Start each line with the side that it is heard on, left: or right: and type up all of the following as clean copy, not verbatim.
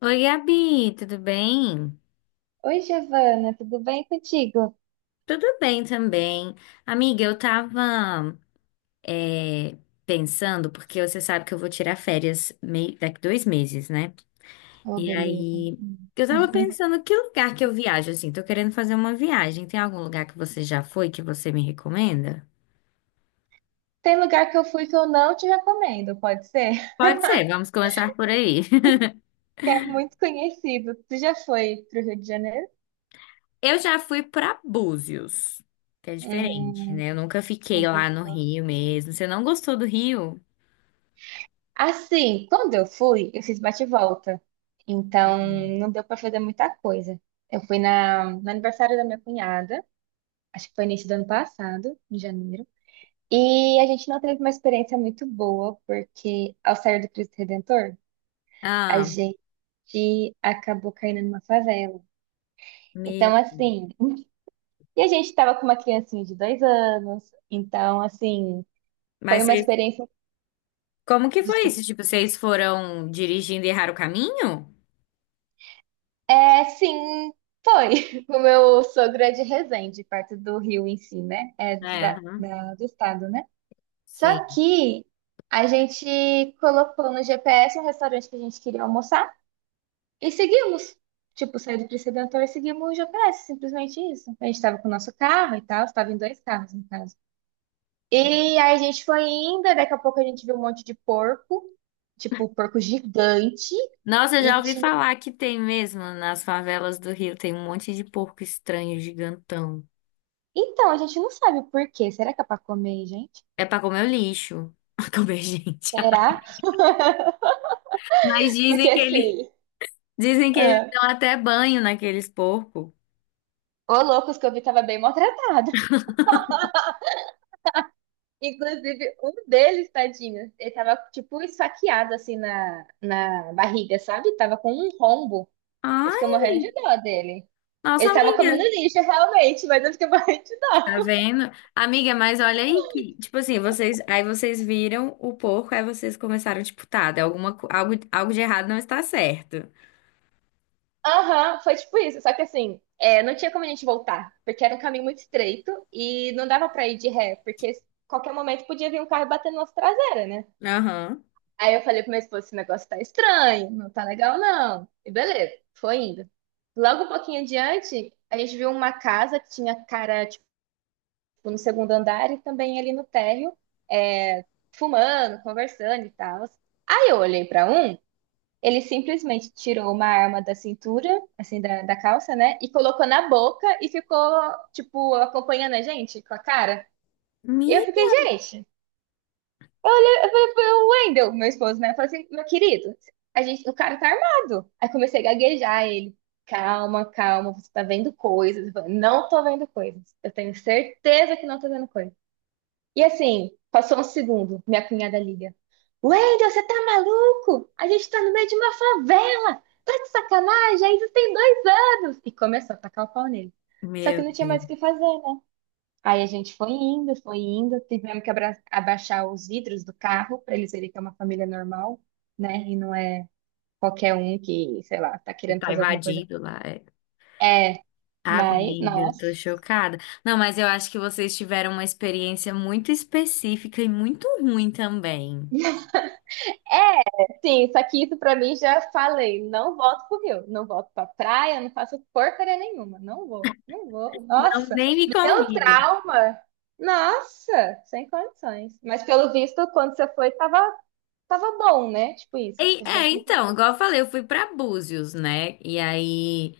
left: Oi, Gabi, tudo bem?
right: Oi, Giovana, tudo bem contigo?
left: Tudo bem também. Amiga, eu tava é, pensando, porque você sabe que eu vou tirar férias daqui 2 meses, né?
right: Oh,
left: E
right: beleza.
left: aí,
right: Hum.
left: eu tava pensando que lugar que eu viajo, assim, tô querendo fazer uma viagem. Tem algum lugar que você já foi que você me recomenda?
right: Tem lugar que eu fui que eu não te recomendo, pode ser?
left: Pode ser, vamos começar por aí.
right: Que é muito conhecido. Tu já foi pro Rio de Janeiro?
left: Eu já fui pra Búzios, que é diferente,
right: Hum.
left: né? Eu nunca fiquei lá no Rio mesmo. Você não gostou do Rio?
right: Assim, quando eu fui, eu fiz bate-volta e volta. Então, não deu para fazer muita coisa. Eu fui no aniversário da minha cunhada, acho que foi início do ano passado, em janeiro. E a gente não teve uma experiência muito boa, porque ao sair do Cristo Redentor, a
left: Ah,
right: gente acabou caindo numa favela. Então,
left: meu.
right: assim, e a gente estava com uma criancinha de dois anos, então, assim, foi
left: Mas
right: uma
left: você
right: experiência.
left: Como que foi
right: Desculpa.
left: isso? Tipo, vocês foram dirigindo e erraram o caminho?
right: É, sim, foi. O meu sogro é de Resende, perto do Rio em si, né? É
left: É, aham,
right: do estado, né?
left: sim.
right: Só que a gente colocou no GPS um restaurante que a gente queria almoçar e seguimos. Tipo, saiu do Cristo Redentor e seguimos o GPS, simplesmente isso. A gente estava com o nosso carro e tal, estava em dois carros, no caso. E aí a gente foi indo, e daqui a pouco a gente viu um monte de porco, tipo, porco gigante,
left: Nossa, eu já
right: e
left: ouvi
right: tinha...
left: falar que tem mesmo nas favelas do Rio, tem um monte de porco estranho, gigantão.
right: Então, a gente não sabe o porquê. Será que é pra comer, gente?
left: É pra comer o lixo. Pra comer gente.
right: Será?
left: Mas
right: Porque assim,
left: dizem que eles
right: ah,
left: dão até banho naqueles porcos.
right: ô loucos que eu vi tava bem maltratado. Inclusive, um deles, tadinho, ele tava, tipo, esfaqueado, assim, na barriga, sabe? Tava com um rombo. Eu fiquei
left: Ai,
right: morrendo de dó dele. Ele
left: nossa
right: tava comendo
left: amiga,
right: lixo, realmente, mas eu fiquei morrendo de
left: tá
right: dó.
left: vendo? Amiga, mas olha aí que, tipo assim, vocês, aí vocês viram o porco, aí vocês começaram, tipo, tá, de alguma, algo de errado não está certo.
right: Aham, foi tipo isso. Só que assim, é, não tinha como a gente voltar, porque era um caminho muito estreito e não dava pra ir de ré, porque qualquer momento podia vir um carro e bater na nossa traseira, né?
left: Aham.
right: Aí eu falei pro meu esposo, esse negócio tá estranho, não tá legal não. E beleza, foi indo. Logo um pouquinho adiante, a gente viu uma casa que tinha cara, tipo, no segundo andar e também ali no térreo, é, fumando, conversando e tal. Aí eu olhei pra um. Ele simplesmente tirou uma arma da cintura, assim, da calça, né? E colocou na boca e ficou, tipo, acompanhando a gente com a cara. Eu
left: Mi-
right: fiquei, gente, eu falei pro Wendel, meu esposo, né? Eu falei assim, meu querido, a gente, o cara tá armado. Aí comecei a gaguejar ele. Calma, calma, você tá vendo coisas. Eu falei, não tô vendo coisas. Eu tenho certeza que não tô vendo coisas. E assim, passou um segundo, minha cunhada liga. Wendel, você tá maluco? A gente tá no meio de uma favela! Tá de sacanagem? Ainda tem dois anos! E começou a tacar o pau nele. Só que
left: Meu
right: não tinha
left: Deus,
right: mais o que fazer, né? Aí a gente foi indo, tivemos que abaixar os vidros do carro pra eles verem que é uma família normal, né? E não é qualquer um que, sei lá, tá
left: você
right: querendo
left: tá
right: fazer alguma coisa.
left: invadido lá. É.
right: É, mas,
left: Amiga, eu tô
right: nossa.
left: chocada. Não, mas eu acho que vocês tiveram uma experiência muito específica e muito ruim também.
right: Sim, só que isso pra mim já falei. Não volto pro Rio, não volto pra praia, não faço porcaria nenhuma. Não vou, não vou.
left: Não,
right: Nossa,
left: nem me
right: me deu
left: convidem.
right: trauma. Nossa, sem condições. Mas pelo visto, quando você foi, tava, tava bom, né? Tipo isso.
left: E-
right: Tudo bem
left: é,
right: que ele falou,
left: então, igual eu falei, eu fui pra Búzios, né? E aí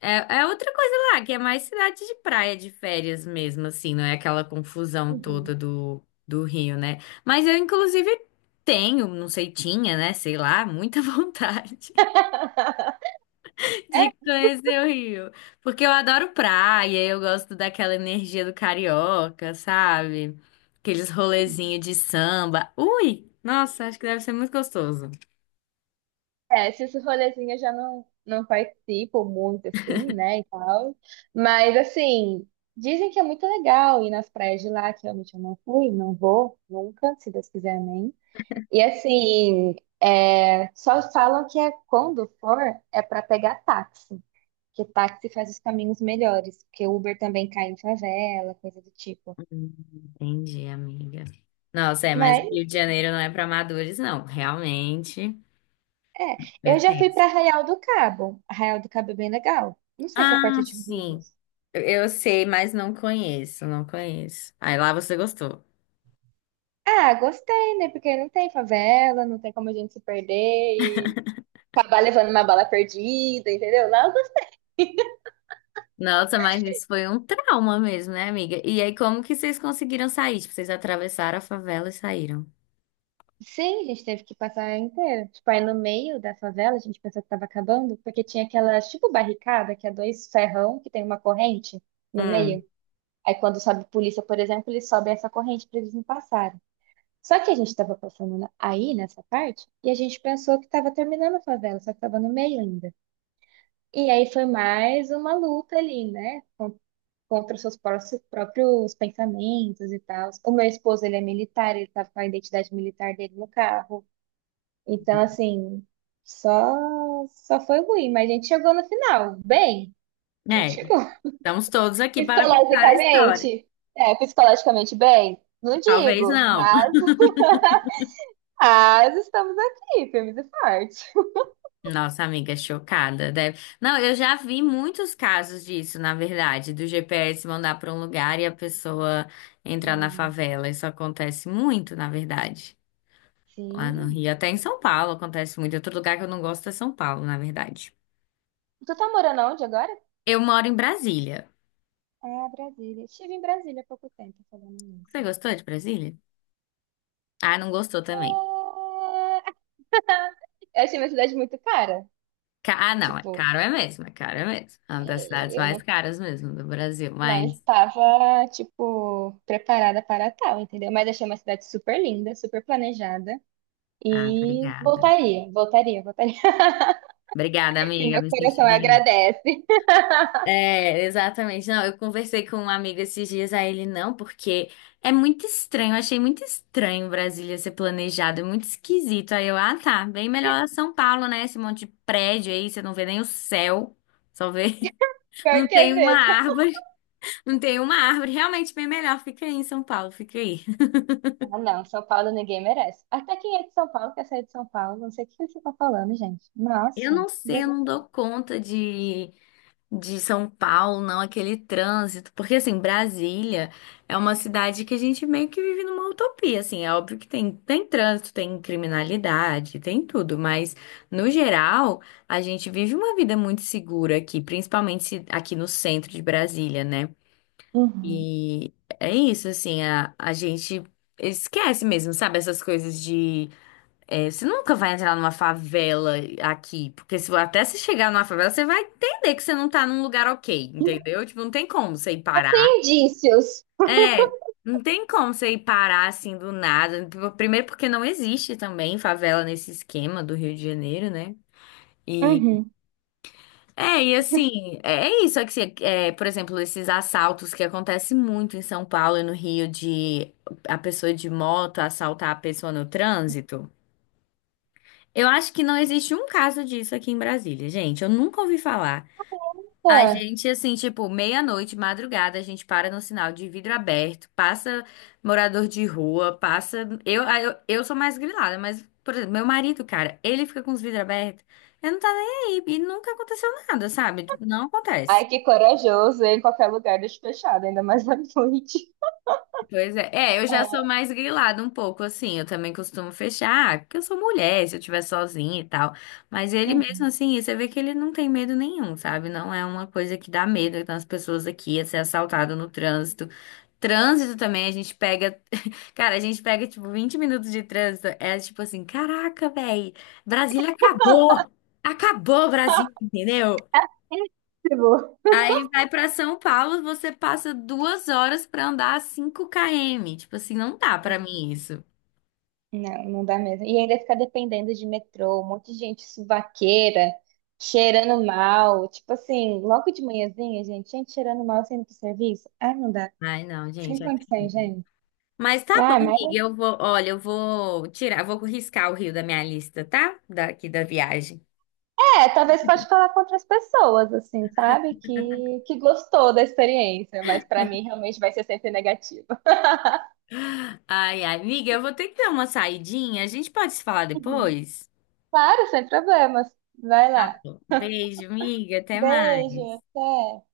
left: é outra coisa lá, que é mais cidade de praia, de férias mesmo, assim, não é aquela confusão toda
right: uhum.
left: do Rio, né? Mas eu, inclusive, tenho, não sei, tinha, né? Sei lá, muita vontade. De conhecer o Rio. Porque eu adoro praia, eu gosto daquela energia do carioca, sabe? Aqueles rolezinhos de samba. Ui! Nossa, acho que deve ser muito gostoso.
right: É, esses rolezinhos eu já não participo muito, assim, né, e tal. Mas, assim, dizem que é muito legal ir nas praias de lá, que realmente eu não fui, não vou, nunca, se Deus quiser, amém. E assim, é, só falam que é quando for, é para pegar táxi, que táxi faz os caminhos melhores, porque Uber também cai em favela, coisa do tipo.
left: Hum, Entendi, amiga. Nossa, mas o
right: Mas
left: Rio de Janeiro não é para amadores, não. Realmente
right: é,
left: é
right: eu já fui
left: tenso.
right: para Arraial do Cabo. Arraial do Cabo é bem legal. Não sei se é
left: Ah,
right: perto de
left: sim.
right: Búzios.
left: Eu sei, mas não conheço, não conheço. Aí lá você gostou.
right: Ah, gostei, né? Porque não tem favela, não tem como a gente se perder e acabar levando uma bala perdida, entendeu? Lá eu gostei.
left: Nossa, mas isso foi um trauma mesmo, né, amiga? E aí, como que vocês conseguiram sair? Tipo, vocês atravessaram a favela e saíram.
right: Sim, a gente teve que passar inteiro. Tipo, aí no meio da favela, a gente pensou que tava acabando, porque tinha aquelas, tipo, barricada, que é dois ferrão, que tem uma corrente no meio.
left: Hum,
right: Aí quando sobe polícia, por exemplo, eles sobem essa corrente pra eles não passarem. Só que a gente tava passando aí, nessa parte, e a gente pensou que tava terminando a favela, só que tava no meio ainda. E aí foi mais uma luta ali, né? Contra os seus próprios pensamentos e tal. O meu esposo, ele é militar, ele tava com a identidade militar dele no carro. Então, assim, só, só foi ruim, mas a gente chegou no final, bem. A gente
left: é.
right: chegou.
left: Estamos todos aqui para contar a história.
right: Psicologicamente, é, psicologicamente bem, não
left: Talvez
right: digo,
left: não.
right: mas estamos aqui, firmes e fortes.
left: Nossa, amiga, chocada. Não, eu já vi muitos casos disso, na verdade, do GPS mandar para um lugar e a pessoa entrar na
right: Hum.
left: favela. Isso acontece muito, na verdade. Lá no
right: Sim.
left: Rio, até em São Paulo acontece muito. Outro lugar que eu não gosto é São Paulo, na verdade.
right: Tu tá morando onde agora?
left: Eu moro em Brasília.
right: Ah, Brasília. Estive em Brasília há pouco tempo, falando nisso.
left: Você gostou de Brasília? Ah, não gostou também.
right: Ah, eu achei minha cidade muito cara.
left: Ah, não, é
right: Tipo,
left: caro é mesmo, é caro é mesmo. É uma das cidades
right: é,
left: mais
right: eu
left: caras mesmo do Brasil,
right: não
left: mas.
right: estava, tipo, preparada para tal, entendeu? Mas achei uma cidade super linda, super planejada.
left: Ah,
right: E
left: obrigada.
right: voltaria, voltaria, voltaria.
left: Obrigada,
right: E
left: amiga,
right: meu
left: me senti
right: coração
left: melhor.
right: agradece.
left: É, exatamente. Não, eu conversei com um amigo esses dias, a ele não, porque é muito estranho. Eu achei muito estranho Brasília ser planejado, é muito esquisito. Aí eu, ah, tá, bem melhor São Paulo, né? Esse monte de prédio aí, você não vê nem o céu, só vê. Não
right: Pior que
left: tem
right: é
left: uma
right: mesmo.
left: árvore, não tem uma árvore. Realmente bem melhor. Fica aí em São Paulo, fica aí.
right: Ah, não, São Paulo ninguém merece. Até quem é de São Paulo quer sair de São Paulo. Não sei o que você está falando, gente.
left: Eu
right: Nossa,
left: não sei, eu não
right: misericórdia.
left: dou conta de, São Paulo, não, aquele trânsito, porque assim, Brasília é uma cidade que a gente meio que vive numa utopia, assim, é óbvio que tem trânsito, tem criminalidade, tem tudo, mas no geral, a gente vive uma vida muito segura aqui, principalmente aqui no centro de Brasília, né?
right: Uhum.
left: E é isso, assim, a gente esquece mesmo, sabe, essas coisas é, você nunca vai entrar numa favela aqui, porque se, até se chegar numa favela, você vai entender que você não tá num lugar ok, entendeu? Tipo, não tem como você ir parar.
right: Indícios.
left: É, não tem como você ir parar assim do nada. Primeiro porque não existe também favela nesse esquema do Rio de Janeiro, né? E
right: Uhum.
left: e assim, é isso é que é, por exemplo, esses assaltos que acontecem muito em São Paulo e no Rio de a pessoa de moto assaltar a pessoa no trânsito. Eu acho que não existe um caso disso aqui em Brasília, gente. Eu nunca ouvi falar. A
right: Tá.
left: gente, assim, tipo, meia-noite, madrugada, a gente para no sinal de vidro aberto, passa morador de rua, passa. Eu sou mais grilada, mas, por exemplo, meu marido, cara, ele fica com os vidros abertos, ele não tá nem aí. E nunca aconteceu nada, sabe? Tipo, não acontece.
right: Ai, que corajoso. Em qualquer lugar, deixa fechado, ainda mais à noite.
left: Pois é. É, eu já sou
right: É.
left: mais grilada um pouco, assim. Eu também costumo fechar, porque eu sou mulher, se eu estiver sozinha e tal. Mas ele mesmo,
right: Uhum.
left: assim, você vê que ele não tem medo nenhum, sabe? Não é uma coisa que dá medo. Então, as pessoas aqui, é ser assaltado no trânsito. Trânsito também, a gente pega. Cara, a gente pega, tipo, 20 minutos de trânsito. É tipo assim: caraca, véi, Brasília acabou! Acabou, Brasília, entendeu?
right: Tipo,
left: Aí vai pra São Paulo, você passa 2 horas pra andar 5 km. Tipo assim, não dá pra mim isso.
right: não, não dá mesmo. E ainda ficar dependendo de metrô, um monte de gente suvaqueira, cheirando mal. Tipo assim, logo de manhãzinha, gente, gente cheirando mal saindo pro serviço. Ah, não dá.
left: Ai, não, gente,
right: Sem
left: é
right: condições,
left: terrível.
right: gente.
left: Mas tá bom,
right: Ah,
left: amiga,
right: mas
left: olha, vou riscar o Rio da minha lista, tá? Daqui da viagem.
right: é, talvez pode falar com outras pessoas, assim, sabe? Que gostou da experiência, mas pra mim realmente vai ser sempre negativa.
left: Ai, ai, amiga, eu vou ter que dar uma saidinha. A gente pode se falar
right: Uhum.
left: depois?
right: Claro, sem problemas. Vai
left: Tá
right: lá.
left: bom. Beijo, amiga, até
right: Beijo,
left: mais.
right: até.